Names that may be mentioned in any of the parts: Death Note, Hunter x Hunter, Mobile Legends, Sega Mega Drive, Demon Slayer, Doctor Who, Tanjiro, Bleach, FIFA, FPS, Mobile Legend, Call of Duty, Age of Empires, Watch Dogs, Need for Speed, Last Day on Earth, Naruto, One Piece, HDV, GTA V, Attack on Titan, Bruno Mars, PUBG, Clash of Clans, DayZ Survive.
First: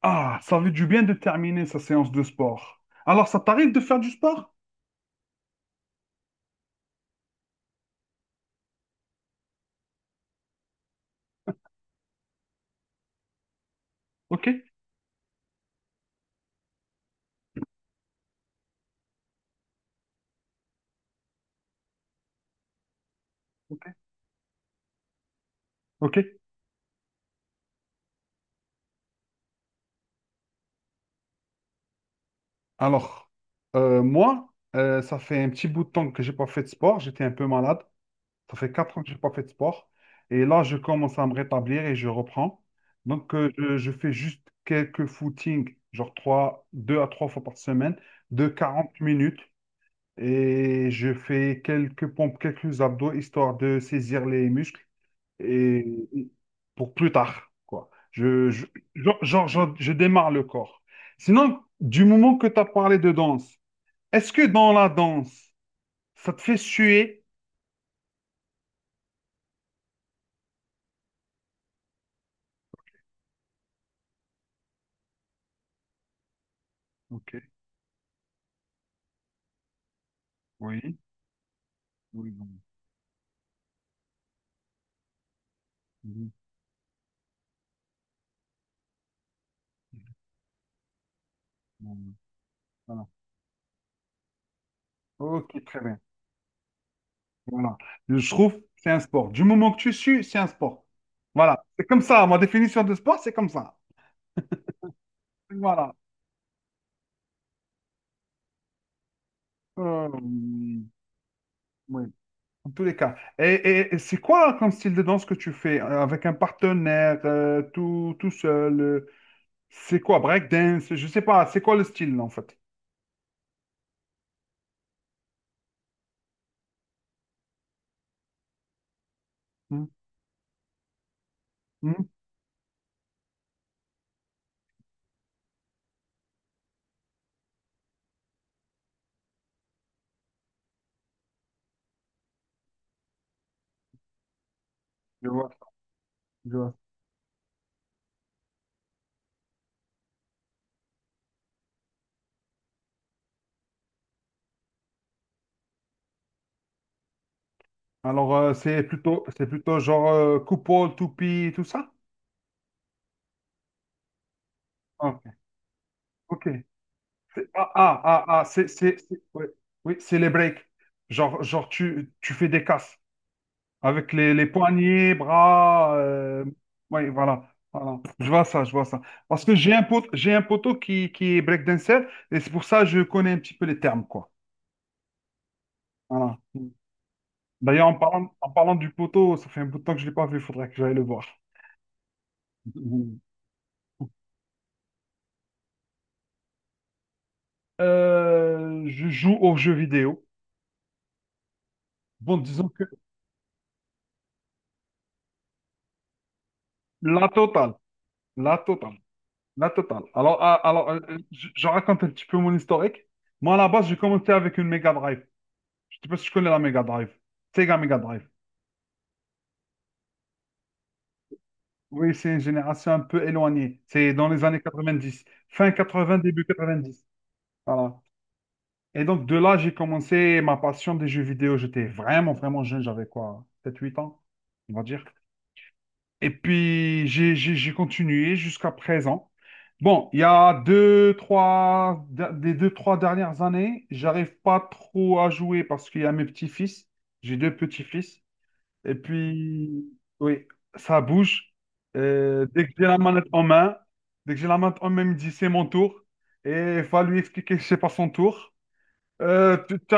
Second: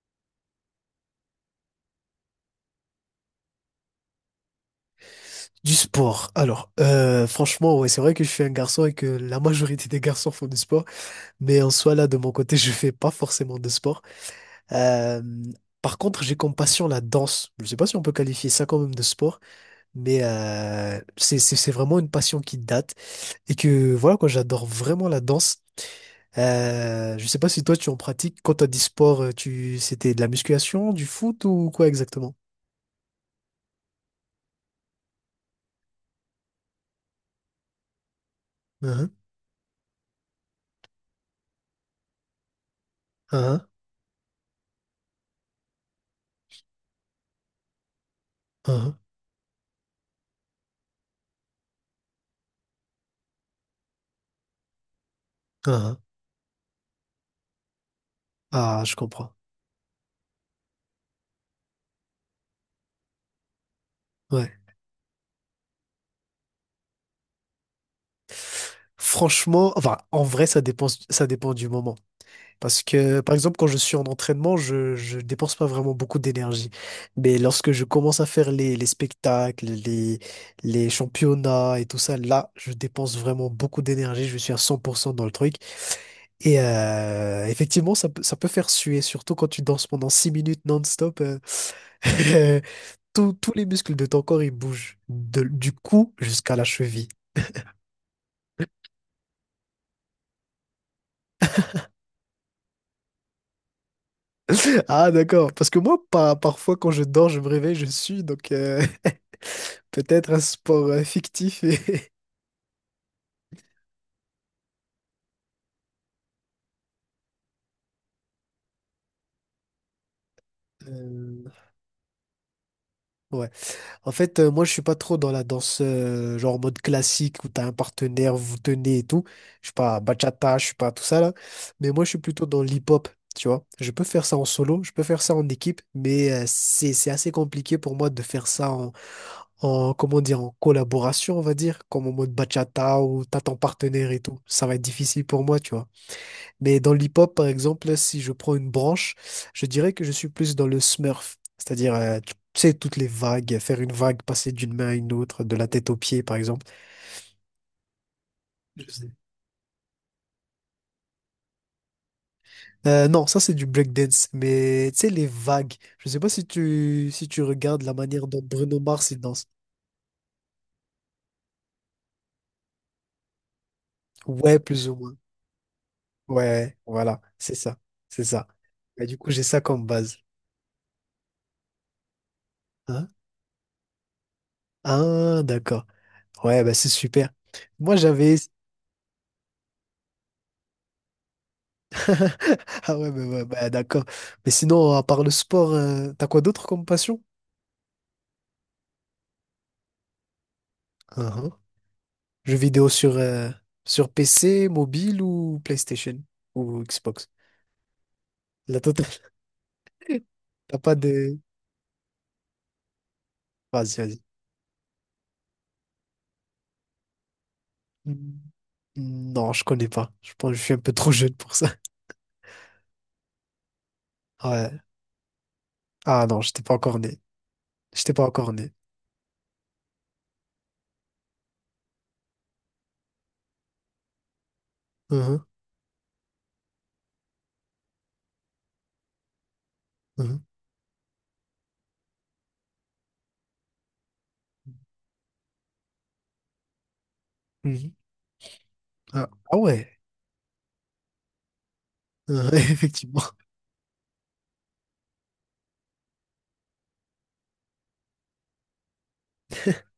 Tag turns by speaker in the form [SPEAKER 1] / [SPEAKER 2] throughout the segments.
[SPEAKER 1] Ah, ça veut du bien de terminer sa séance de sport. Alors, ça t'arrive de faire du sport?
[SPEAKER 2] Du sport. Alors, franchement, ouais, c'est vrai que je suis un garçon et que la majorité des garçons font du sport, mais en soi, là, de mon côté, je fais pas forcément de sport.
[SPEAKER 1] Ok,
[SPEAKER 2] Euh, Par contre, j'ai comme passion la danse. Je sais pas si on peut qualifier ça quand même de sport, mais c'est vraiment une passion qui date et
[SPEAKER 1] ok,
[SPEAKER 2] que voilà, quoi, j'adore vraiment la danse.
[SPEAKER 1] ok.
[SPEAKER 2] Je sais pas si toi, tu en pratiques. Quand t'as dit sport, c'était de la musculation, du foot ou quoi exactement?
[SPEAKER 1] Alors, moi, ça fait un petit bout de temps que j'ai pas fait de sport. J'étais un peu malade. Ça fait 4 ans que
[SPEAKER 2] Uhum,
[SPEAKER 1] j'ai pas fait de sport. Et là, je commence à me rétablir et je reprends. Donc,
[SPEAKER 2] uhum,
[SPEAKER 1] je fais juste quelques footings, genre trois, deux à trois fois par semaine, de quarante
[SPEAKER 2] uhum,
[SPEAKER 1] minutes. Et je fais quelques pompes, quelques abdos, histoire de saisir les muscles. et
[SPEAKER 2] uhum.
[SPEAKER 1] et pour plus tard, quoi. Je,
[SPEAKER 2] Ah, je
[SPEAKER 1] genre,
[SPEAKER 2] comprends.
[SPEAKER 1] genre, genre, je démarre le corps. Sinon, du moment que tu as parlé de danse, est-ce que
[SPEAKER 2] Ouais.
[SPEAKER 1] dans la danse, ça te fait suer?
[SPEAKER 2] Franchement, enfin, en vrai, ça dépend du moment. Parce que, par exemple, quand je suis en entraînement, je dépense pas vraiment beaucoup d'énergie.
[SPEAKER 1] Ok,
[SPEAKER 2] Mais lorsque je commence à faire les spectacles, les
[SPEAKER 1] oui,
[SPEAKER 2] championnats et tout ça,
[SPEAKER 1] oui, bon,
[SPEAKER 2] là, je dépense vraiment beaucoup d'énergie. Je suis à 100% dans le truc.
[SPEAKER 1] oui,
[SPEAKER 2] Et effectivement, ça peut faire suer, surtout quand tu danses pendant 6 minutes non-stop.
[SPEAKER 1] bon, voilà.
[SPEAKER 2] Tous les muscles de ton corps, ils bougent
[SPEAKER 1] Ok,
[SPEAKER 2] du
[SPEAKER 1] très bien.
[SPEAKER 2] cou jusqu'à la cheville.
[SPEAKER 1] Voilà. Je trouve que c'est un sport. Du moment que tu sues, c'est un sport. Voilà. C'est comme ça. Ma définition de sport, c'est comme ça.
[SPEAKER 2] Ah, d'accord. Parce que
[SPEAKER 1] Voilà.
[SPEAKER 2] moi, parfois, quand je dors, je me réveille, je suis. Donc,
[SPEAKER 1] Euh,
[SPEAKER 2] peut-être un sport fictif.
[SPEAKER 1] oui. En tous les cas. Et c'est quoi comme style de danse que tu fais? Avec un partenaire, tout seul? C'est quoi? Breakdance? Je sais pas.
[SPEAKER 2] Euh,
[SPEAKER 1] C'est quoi le style, en fait?
[SPEAKER 2] ouais. En fait, moi, je suis pas trop dans la danse, genre en mode classique où t'as un partenaire, vous tenez et tout. Je suis
[SPEAKER 1] Hmm.
[SPEAKER 2] pas bachata, je suis pas tout ça là. Mais moi,
[SPEAKER 1] Hmm.
[SPEAKER 2] je suis plutôt dans l'hip-hop, tu vois. Je peux faire ça en solo, je peux faire ça en équipe, mais c'est assez compliqué pour moi de faire ça en, comment dire, en collaboration, on va dire, comme en mode bachata où t'as ton partenaire et tout. Ça va être difficile
[SPEAKER 1] Je
[SPEAKER 2] pour
[SPEAKER 1] vois,
[SPEAKER 2] moi, tu vois.
[SPEAKER 1] je vois.
[SPEAKER 2] Mais dans l'hip-hop, par exemple, si je prends une branche, je dirais que je suis plus dans le smurf. C'est-à-dire, tu sais, toutes les vagues, faire une vague, passer d'une main à une autre, de la tête aux pieds, par exemple.
[SPEAKER 1] Alors, c'est
[SPEAKER 2] Je sais.
[SPEAKER 1] plutôt, c'est plutôt genre coupole, toupie, tout ça?
[SPEAKER 2] Non, ça c'est du breakdance, mais tu sais,
[SPEAKER 1] Ok.
[SPEAKER 2] les vagues. Je sais pas si
[SPEAKER 1] Ok.
[SPEAKER 2] tu, si tu
[SPEAKER 1] Ah,
[SPEAKER 2] regardes la
[SPEAKER 1] ah, ah,
[SPEAKER 2] manière dont
[SPEAKER 1] ah,
[SPEAKER 2] Bruno Mars il danse.
[SPEAKER 1] ouais. Oui, c'est les breaks. Genre tu fais des casses. Avec les
[SPEAKER 2] Ouais, plus ou
[SPEAKER 1] poignets,
[SPEAKER 2] moins.
[SPEAKER 1] bras.
[SPEAKER 2] Ouais,
[SPEAKER 1] Oui,
[SPEAKER 2] voilà,
[SPEAKER 1] voilà,
[SPEAKER 2] c'est ça,
[SPEAKER 1] voilà.
[SPEAKER 2] c'est
[SPEAKER 1] Je vois
[SPEAKER 2] ça.
[SPEAKER 1] ça, je vois ça.
[SPEAKER 2] Et du coup, j'ai
[SPEAKER 1] Parce que
[SPEAKER 2] ça
[SPEAKER 1] j'ai un
[SPEAKER 2] comme
[SPEAKER 1] pote,
[SPEAKER 2] base.
[SPEAKER 1] j'ai un poteau qui est breakdancer et c'est pour ça que je
[SPEAKER 2] Hein?
[SPEAKER 1] connais un petit peu les termes, quoi.
[SPEAKER 2] Ah, d'accord.
[SPEAKER 1] Voilà.
[SPEAKER 2] Ouais, bah c'est super.
[SPEAKER 1] D'ailleurs, en
[SPEAKER 2] Moi,
[SPEAKER 1] parlant,
[SPEAKER 2] j'avais,
[SPEAKER 1] en parlant du poteau, ça fait un bout de temps que je ne l'ai pas vu, il faudrait que j'aille le voir.
[SPEAKER 2] ah ouais, mais, ouais, bah, d'accord. Mais sinon, à part le sport, t'as quoi d'autre comme passion?
[SPEAKER 1] Je joue aux jeux vidéo.
[SPEAKER 2] Uhum.
[SPEAKER 1] Bon,
[SPEAKER 2] Jeux
[SPEAKER 1] disons que
[SPEAKER 2] vidéo sur PC, mobile ou PlayStation ou Xbox?
[SPEAKER 1] la totale, la
[SPEAKER 2] La
[SPEAKER 1] totale,
[SPEAKER 2] totale.
[SPEAKER 1] la totale. Alors, ah,
[SPEAKER 2] T'as
[SPEAKER 1] alors
[SPEAKER 2] pas de...
[SPEAKER 1] je raconte un petit peu mon historique. Moi, à la base, j'ai
[SPEAKER 2] Vas-y, vas-y.
[SPEAKER 1] commencé avec une Mega Drive. Je sais pas si tu connais la Mega Drive. Sega Mega Drive.
[SPEAKER 2] Hmm, non, je connais pas. Je pense que je suis un peu trop jeune pour ça.
[SPEAKER 1] Oui, c'est une génération un peu éloignée. C'est dans les années
[SPEAKER 2] Ouais.
[SPEAKER 1] 90. Fin 80,
[SPEAKER 2] Ah non,
[SPEAKER 1] début
[SPEAKER 2] j'étais pas encore
[SPEAKER 1] 90.
[SPEAKER 2] né.
[SPEAKER 1] Voilà.
[SPEAKER 2] J'étais pas encore né.
[SPEAKER 1] Et donc, de là, j'ai commencé ma passion des jeux vidéo. J'étais vraiment, vraiment jeune. J'avais quoi? 7, 8 ans, on va dire.
[SPEAKER 2] Uhum,
[SPEAKER 1] Et puis, j'ai continué jusqu'à présent. Bon, il y
[SPEAKER 2] uhum,
[SPEAKER 1] a des deux, trois dernières années, j'arrive pas trop à jouer parce qu'il y a mes petits-fils. J'ai deux
[SPEAKER 2] mhm.
[SPEAKER 1] petits-fils. Et
[SPEAKER 2] Ah, ah
[SPEAKER 1] puis,
[SPEAKER 2] ouais.
[SPEAKER 1] oui, ça bouge. Euh,
[SPEAKER 2] Uhum,
[SPEAKER 1] dès que j'ai la manette
[SPEAKER 2] effectivement.
[SPEAKER 1] en main, dès que j'ai la manette en main, il me dit c'est mon tour. Et il faut lui expliquer que c'est pas son tour. Tu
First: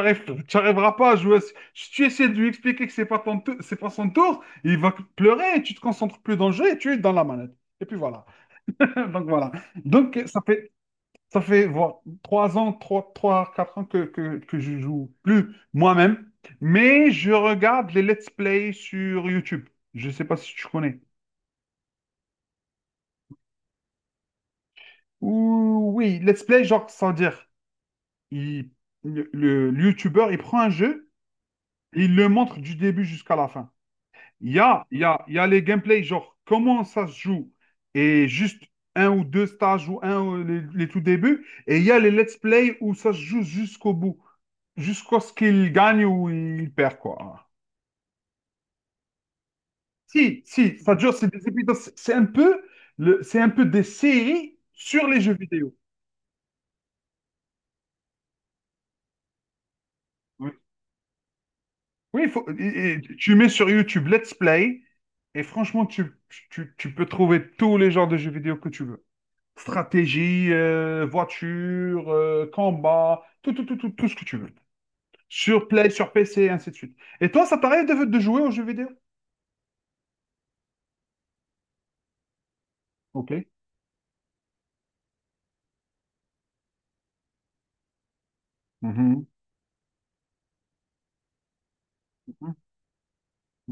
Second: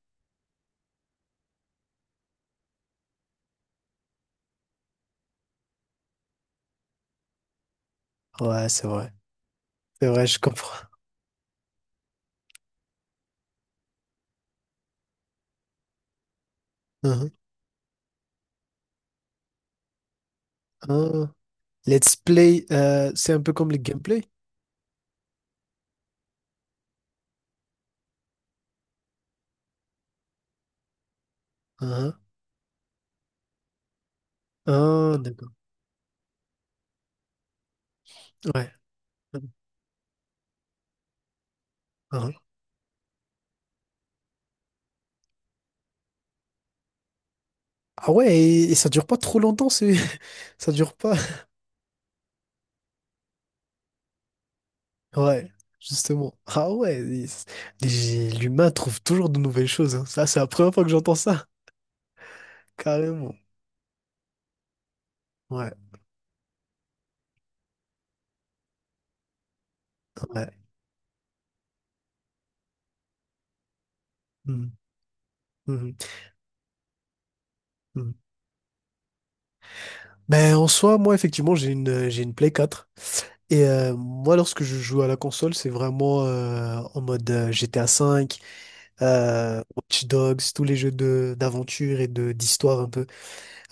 [SPEAKER 1] n'arriveras pas à jouer. Si tu essaies de lui expliquer que c'est pas son tour, il va pleurer et tu te concentres plus dans le jeu et tu es dans la manette. Et puis voilà.
[SPEAKER 2] Ouais, c'est vrai.
[SPEAKER 1] Donc voilà.
[SPEAKER 2] C'est
[SPEAKER 1] Donc
[SPEAKER 2] vrai, je
[SPEAKER 1] ça fait
[SPEAKER 2] comprends.
[SPEAKER 1] ça fait voilà, 3 ans, 4 ans que je joue plus moi-même, mais
[SPEAKER 2] Uhum.
[SPEAKER 1] je regarde les let's play sur YouTube. Je sais pas si tu connais.
[SPEAKER 2] Ah. Let's play, c'est un peu comme le gameplay.
[SPEAKER 1] Ouh, oui, let's play, genre, sans dire, il- le YouTuber, il prend un jeu, et il
[SPEAKER 2] Ah,
[SPEAKER 1] le montre du début jusqu'à la fin.
[SPEAKER 2] ah. Ah,
[SPEAKER 1] Il y a
[SPEAKER 2] d'accord.
[SPEAKER 1] les gameplays, genre comment ça se joue, et juste
[SPEAKER 2] Ouais.
[SPEAKER 1] un ou
[SPEAKER 2] Ah,
[SPEAKER 1] deux stages ou un ou les tout débuts, et il y a les let's
[SPEAKER 2] ah.
[SPEAKER 1] play où ça se joue jusqu'au bout, jusqu'à ce qu'il gagne ou il perd, quoi.
[SPEAKER 2] Ah ouais, et ça dure pas trop longtemps,
[SPEAKER 1] Si,
[SPEAKER 2] ça
[SPEAKER 1] si, ça
[SPEAKER 2] dure
[SPEAKER 1] dure,
[SPEAKER 2] pas.
[SPEAKER 1] c'est des épisodes, c'est un peu, c'est un peu des séries sur les jeux
[SPEAKER 2] Ouais,
[SPEAKER 1] vidéo.
[SPEAKER 2] justement. Ah ouais, l'humain trouve toujours de nouvelles choses. Hein. Ça, c'est la
[SPEAKER 1] Oui,
[SPEAKER 2] première fois que j'entends ça.
[SPEAKER 1] oui, il faut, et tu
[SPEAKER 2] Carrément.
[SPEAKER 1] mets sur YouTube let's play, et
[SPEAKER 2] Ouais,
[SPEAKER 1] franchement, tu peux trouver tous les genres de jeux vidéo que tu veux. Stratégie,
[SPEAKER 2] ouais.
[SPEAKER 1] voiture, combat, tout ce que tu veux.
[SPEAKER 2] Mhm,
[SPEAKER 1] Sur Play,
[SPEAKER 2] mhm,
[SPEAKER 1] sur PC, ainsi de suite. Et toi, ça t'arrive de,
[SPEAKER 2] mhm.
[SPEAKER 1] de jouer aux jeux vidéo?
[SPEAKER 2] Ben, en soi, moi, effectivement, j'ai une Play 4.
[SPEAKER 1] Ok.
[SPEAKER 2] Et moi, lorsque je joue à la console, c'est vraiment en mode GTA V.
[SPEAKER 1] Mhm,
[SPEAKER 2] Watch Dogs, tous les jeux de d'aventure et de
[SPEAKER 1] mhm,
[SPEAKER 2] d'histoire un peu.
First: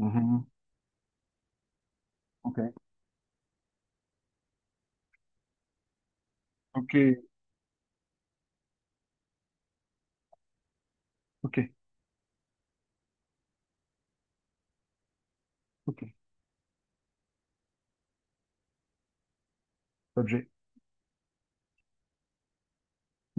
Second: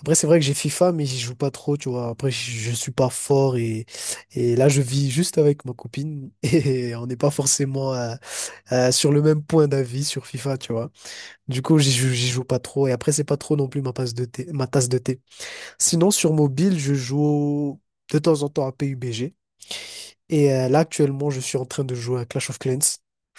[SPEAKER 2] Après, c'est vrai que j'ai FIFA, mais j'y joue pas trop, tu vois. Après, je,
[SPEAKER 1] Ok.
[SPEAKER 2] je suis pas fort et là, je vis juste avec ma copine et on n'est
[SPEAKER 1] Ok.
[SPEAKER 2] pas forcément sur le même point d'avis sur FIFA, tu vois.
[SPEAKER 1] Ok.
[SPEAKER 2] Du coup, j'y joue pas trop et après, c'est pas trop non plus ma tasse de thé, ma tasse de thé.
[SPEAKER 1] Ok.
[SPEAKER 2] Sinon, sur mobile, je joue de temps en temps à PUBG.
[SPEAKER 1] Objet.
[SPEAKER 2] Et là, actuellement, je suis en train de jouer à Clash of Clans.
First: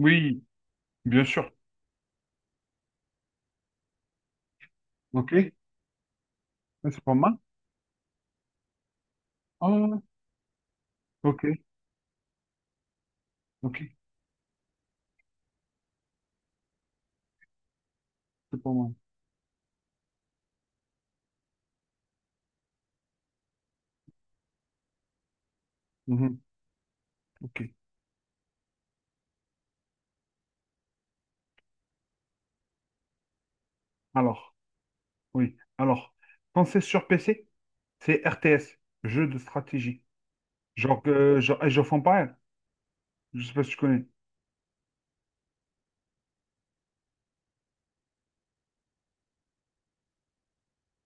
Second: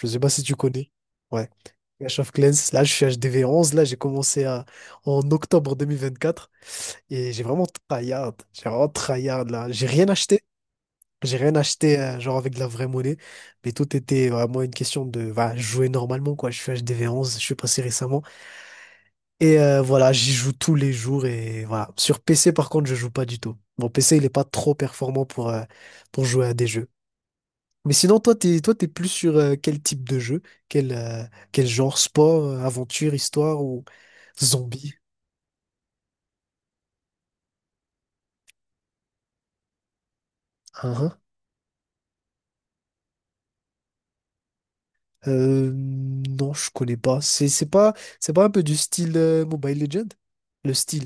[SPEAKER 2] Je sais pas si tu connais.
[SPEAKER 1] bien
[SPEAKER 2] Ouais.
[SPEAKER 1] sûr.
[SPEAKER 2] Clash of Clans. Là, je suis HDV 11. Là, j'ai commencé en
[SPEAKER 1] Ok. Mais
[SPEAKER 2] octobre 2024.
[SPEAKER 1] c'est pas
[SPEAKER 2] Et
[SPEAKER 1] mal.
[SPEAKER 2] j'ai vraiment tryhard. J'ai vraiment tryhard, là. J'ai
[SPEAKER 1] Ah,
[SPEAKER 2] rien acheté. J'ai
[SPEAKER 1] ok.
[SPEAKER 2] rien acheté, genre avec de la vraie monnaie. Mais
[SPEAKER 1] Ok.
[SPEAKER 2] tout était vraiment une question de bah, jouer normalement, quoi. Je suis HDV 11. Je suis passé récemment.
[SPEAKER 1] C'est pas mal.
[SPEAKER 2] Et voilà, j'y joue tous les jours. Et voilà. Sur PC, par contre, je joue pas du tout. Mon PC, il est pas trop performant pour
[SPEAKER 1] Mhm,
[SPEAKER 2] jouer à des jeux.
[SPEAKER 1] ok.
[SPEAKER 2] Mais sinon, toi, t'es plus sur quel type de jeu? Quel, euh, quel genre? Sport, aventure, histoire ou
[SPEAKER 1] Alors,
[SPEAKER 2] zombie?
[SPEAKER 1] oui. Alors, quand c'est sur PC, c'est RTS, jeu de stratégie.
[SPEAKER 2] Hein,
[SPEAKER 1] Genre,
[SPEAKER 2] hein.
[SPEAKER 1] euh, genre Age of Empires. Je sais pas si tu connais.
[SPEAKER 2] Non, je connais pas. C'est pas un peu du style Mobile Legend? Le style,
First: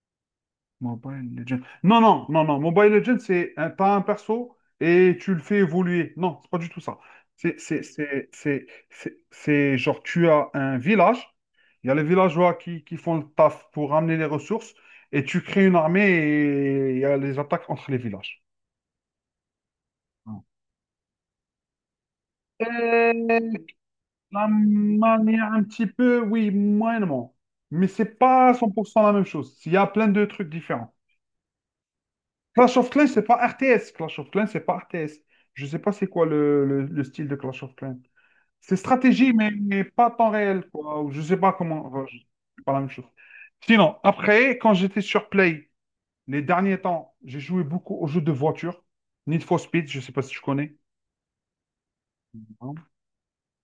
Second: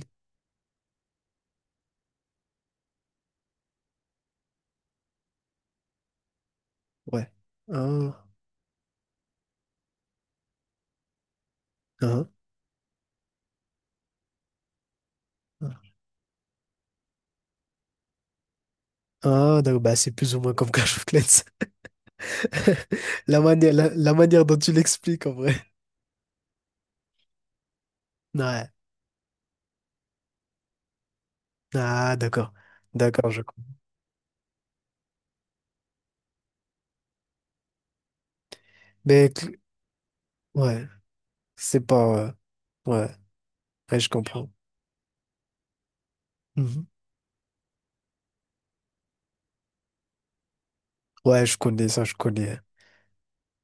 [SPEAKER 1] Mobile Legends. Non, non, non, non. Mobile Legends, t'as un perso et tu le fais évoluer. Non, c'est pas du tout ça.
[SPEAKER 2] ouais.
[SPEAKER 1] C'est, c'est,
[SPEAKER 2] Hein,
[SPEAKER 1] c'est, c'est, c'est- c'est genre, tu as un village, il y a les
[SPEAKER 2] hein,
[SPEAKER 1] villageois qui font le taf pour ramener les ressources et tu crées une
[SPEAKER 2] hein.
[SPEAKER 1] armée et il y a les attaques entre les villages.
[SPEAKER 2] Ah, d'accord, bah, c'est plus ou
[SPEAKER 1] Voilà.
[SPEAKER 2] moins comme Clash of Clans.
[SPEAKER 1] Euh,
[SPEAKER 2] La manière, la manière
[SPEAKER 1] la
[SPEAKER 2] dont tu l'expliques, en
[SPEAKER 1] manière
[SPEAKER 2] vrai.
[SPEAKER 1] un petit peu, oui, moyennement. Mais c'est pas
[SPEAKER 2] Ouais.
[SPEAKER 1] 100% la même chose. Il y a plein de trucs différents.
[SPEAKER 2] Ah, d'accord.
[SPEAKER 1] Clash of Clans, c'est
[SPEAKER 2] D'accord,
[SPEAKER 1] pas
[SPEAKER 2] je comprends.
[SPEAKER 1] RTS. Clash of Clans, c'est pas RTS. Je sais pas c'est quoi le style de Clash of Clans. C'est
[SPEAKER 2] Mais,
[SPEAKER 1] stratégie, mais, mais pas temps réel,
[SPEAKER 2] ouais,
[SPEAKER 1] quoi. Ou je sais pas
[SPEAKER 2] c'est
[SPEAKER 1] comment. Enfin,
[SPEAKER 2] pas...
[SPEAKER 1] c'est pas la même chose.
[SPEAKER 2] ouais,
[SPEAKER 1] Sinon,
[SPEAKER 2] ouais, je comprends.
[SPEAKER 1] après, quand j'étais sur Play, les derniers temps, j'ai joué beaucoup aux jeux de voiture. Need for Speed, je sais pas si tu connais.
[SPEAKER 2] Ouais, je connais ça, je connais.
[SPEAKER 1] Non.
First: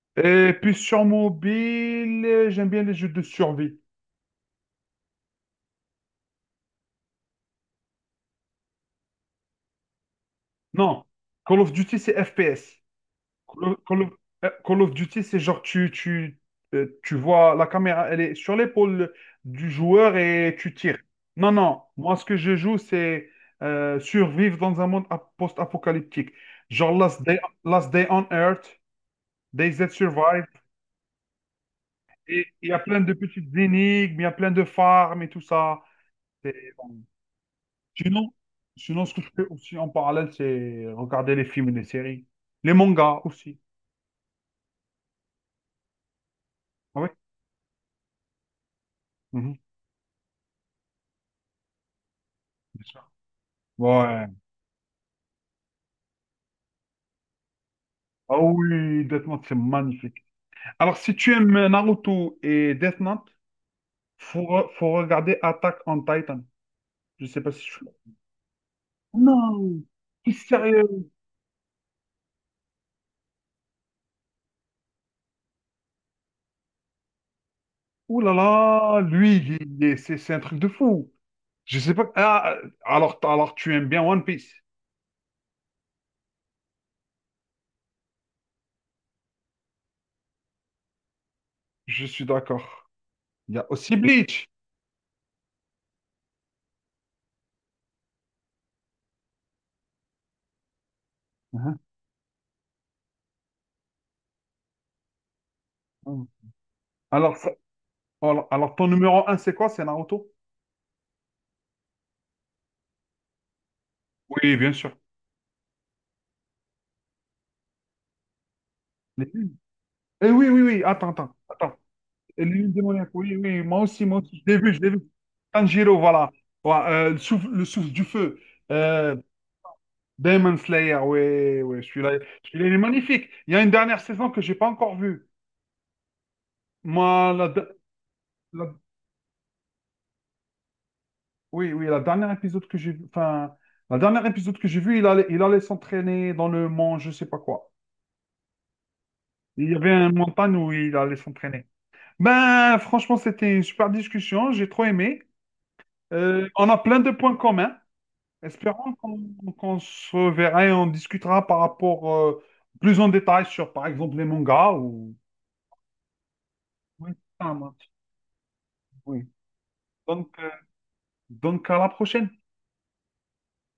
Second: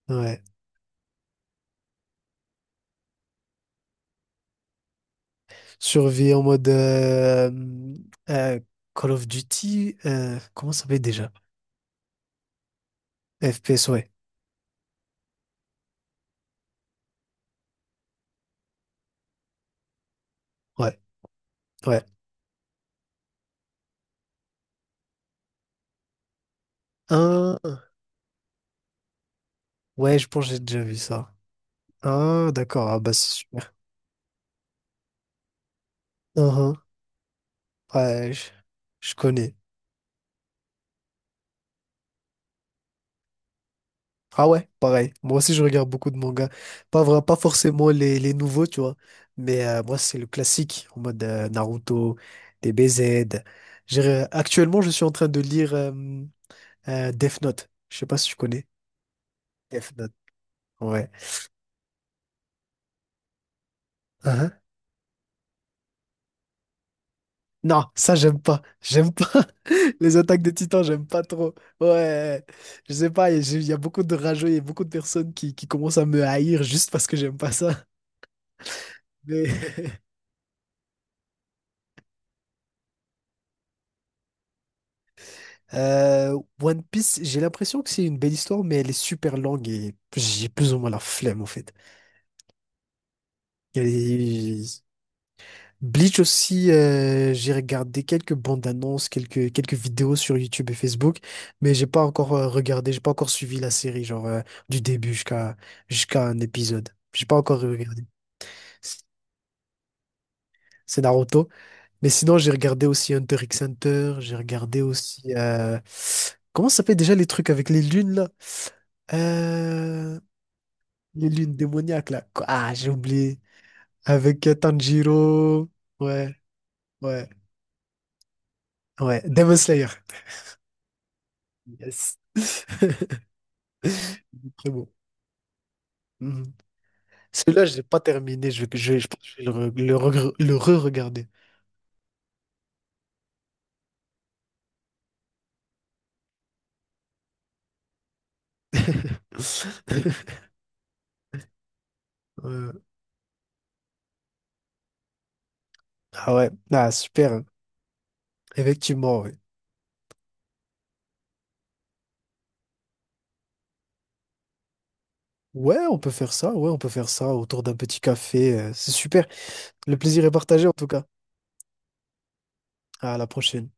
[SPEAKER 2] Ouais.
[SPEAKER 1] Et puis sur mobile, j'aime bien les jeux de survie.
[SPEAKER 2] Survie en mode euh, Call of Duty, comment ça s'appelle
[SPEAKER 1] Non,
[SPEAKER 2] déjà?
[SPEAKER 1] Call of Duty, c'est FPS. Call of,
[SPEAKER 2] FPS,
[SPEAKER 1] Call
[SPEAKER 2] ouais.
[SPEAKER 1] of- Call of Duty, c'est genre tu vois la caméra, elle est sur l'épaule du joueur et tu tires.
[SPEAKER 2] Ouais,
[SPEAKER 1] Non, non,
[SPEAKER 2] ouais.
[SPEAKER 1] moi ce que je joue, c'est survivre dans un monde post-apocalyptique. Genre
[SPEAKER 2] Un,
[SPEAKER 1] Last Day on Earth, DayZ
[SPEAKER 2] ouais, je pense
[SPEAKER 1] Survive,
[SPEAKER 2] que j'ai déjà vu ça.
[SPEAKER 1] et
[SPEAKER 2] Ah,
[SPEAKER 1] il y a
[SPEAKER 2] d'accord, ah
[SPEAKER 1] plein
[SPEAKER 2] bah
[SPEAKER 1] de
[SPEAKER 2] c'est
[SPEAKER 1] petites
[SPEAKER 2] super.
[SPEAKER 1] énigmes, il y a plein de farms et tout ça. C'est-
[SPEAKER 2] Un, Ouais,
[SPEAKER 1] Sinon,
[SPEAKER 2] je,
[SPEAKER 1] ce
[SPEAKER 2] je
[SPEAKER 1] que je fais
[SPEAKER 2] connais.
[SPEAKER 1] aussi en parallèle, c'est regarder les films et les séries. Les mangas aussi.
[SPEAKER 2] Ah ouais, pareil. Moi aussi, je regarde beaucoup de mangas.
[SPEAKER 1] Ah
[SPEAKER 2] Pas
[SPEAKER 1] oui?
[SPEAKER 2] vrai, pas forcément les nouveaux, tu vois.
[SPEAKER 1] Mhm,
[SPEAKER 2] Mais moi, c'est le classique, en mode Naruto, les
[SPEAKER 1] bien sûr.
[SPEAKER 2] BZ.
[SPEAKER 1] Ouais,
[SPEAKER 2] Actuellement, je suis en train de lire. Death Note. Je sais pas si tu
[SPEAKER 1] ah
[SPEAKER 2] connais.
[SPEAKER 1] oui, Death Note, c'est
[SPEAKER 2] Death Note.
[SPEAKER 1] magnifique. Alors,
[SPEAKER 2] Ouais.
[SPEAKER 1] si tu aimes Naruto et Death Note,
[SPEAKER 2] Hein?
[SPEAKER 1] faut regarder Attack on Titan. Je sais pas si tu...
[SPEAKER 2] Non, ça, j'aime pas. J'aime pas.
[SPEAKER 1] Non,
[SPEAKER 2] Les
[SPEAKER 1] t'es
[SPEAKER 2] attaques des titans, j'aime
[SPEAKER 1] sérieux?
[SPEAKER 2] pas trop. Ouais. Je sais pas, il y a beaucoup de rageux, il y a beaucoup de personnes qui commencent à me haïr juste parce que j'aime pas ça.
[SPEAKER 1] Ouh là là, lui,
[SPEAKER 2] Mais
[SPEAKER 1] c'est un truc de fou. Je sais pas... Ah, alors, tu aimes bien One Piece.
[SPEAKER 2] One Piece, j'ai l'impression que c'est une belle histoire, mais elle est super longue et j'ai plus ou moins la flemme, en fait.
[SPEAKER 1] Je suis d'accord. Il y a
[SPEAKER 2] Elle
[SPEAKER 1] aussi Bleach.
[SPEAKER 2] est- Bleach aussi, j'ai regardé quelques bandes annonces, quelques vidéos sur YouTube et Facebook, mais
[SPEAKER 1] Hein,
[SPEAKER 2] j'ai pas encore regardé, j'ai pas encore suivi la série, genre du début
[SPEAKER 1] hein.
[SPEAKER 2] jusqu'à un épisode. J'ai
[SPEAKER 1] Alors,
[SPEAKER 2] pas encore regardé.
[SPEAKER 1] ton
[SPEAKER 2] C'est
[SPEAKER 1] numéro un, c'est quoi? C'est Naruto?
[SPEAKER 2] c'est Naruto. Mais sinon, j'ai regardé aussi Hunter x Hunter, j'ai
[SPEAKER 1] Oui, bien
[SPEAKER 2] regardé
[SPEAKER 1] sûr.
[SPEAKER 2] aussi. Comment ça s'appelle déjà les trucs avec les lunes là? Euh,
[SPEAKER 1] Eh oui, oui, oui, attends,
[SPEAKER 2] Les
[SPEAKER 1] attends.
[SPEAKER 2] lunes
[SPEAKER 1] Attends.
[SPEAKER 2] démoniaques là.
[SPEAKER 1] Et
[SPEAKER 2] Quoi
[SPEAKER 1] l'huile
[SPEAKER 2] Ah,
[SPEAKER 1] de
[SPEAKER 2] j'ai
[SPEAKER 1] Monaco, oui,
[SPEAKER 2] oublié.
[SPEAKER 1] oui, moi aussi,
[SPEAKER 2] Avec
[SPEAKER 1] je l'ai vu, je l'ai vu.
[SPEAKER 2] Tanjiro.
[SPEAKER 1] Tanjiro, voilà.
[SPEAKER 2] Ouais,
[SPEAKER 1] Ouais,
[SPEAKER 2] ouais,
[SPEAKER 1] le souffle du feu. Euh,
[SPEAKER 2] ouais. Demon Slayer.
[SPEAKER 1] Demon Slayer, oui, oui,
[SPEAKER 2] Yes.
[SPEAKER 1] celui-là, il est magnifique. Il y a une dernière saison que j'ai pas
[SPEAKER 2] Très bon.
[SPEAKER 1] encore vue.
[SPEAKER 2] Mhm.
[SPEAKER 1] Moi,
[SPEAKER 2] Celui-là, je l'ai pas terminé.
[SPEAKER 1] la-
[SPEAKER 2] Je pense que je vais le, re, le regre- le re-regarder.
[SPEAKER 1] oui, oui, la dernière épisode que j'ai vu, enfin, la dernière épisode que j'ai vu, il allait s'entraîner dans le mont, je sais pas quoi. Il y avait une montagne où il allait s'entraîner.
[SPEAKER 2] Euh,
[SPEAKER 1] Ben, franchement, c'était une super discussion, j'ai trop aimé.
[SPEAKER 2] ah
[SPEAKER 1] Euh,
[SPEAKER 2] ouais.
[SPEAKER 1] on a
[SPEAKER 2] Ah,
[SPEAKER 1] plein de points
[SPEAKER 2] super.
[SPEAKER 1] communs. Espérons
[SPEAKER 2] Effectivement, ouais.
[SPEAKER 1] qu'on se verra et on discutera par rapport plus en détail sur, par exemple, les mangas ou...
[SPEAKER 2] Ouais, on peut faire ça. Ouais, on peut faire
[SPEAKER 1] Oui,
[SPEAKER 2] ça
[SPEAKER 1] ça
[SPEAKER 2] autour d'un
[SPEAKER 1] marche.
[SPEAKER 2] petit café. C'est super.
[SPEAKER 1] Oui.
[SPEAKER 2] Le plaisir
[SPEAKER 1] Donc,
[SPEAKER 2] est
[SPEAKER 1] euh,
[SPEAKER 2] partagé, en tout cas.
[SPEAKER 1] donc, à la prochaine.
[SPEAKER 2] À la prochaine.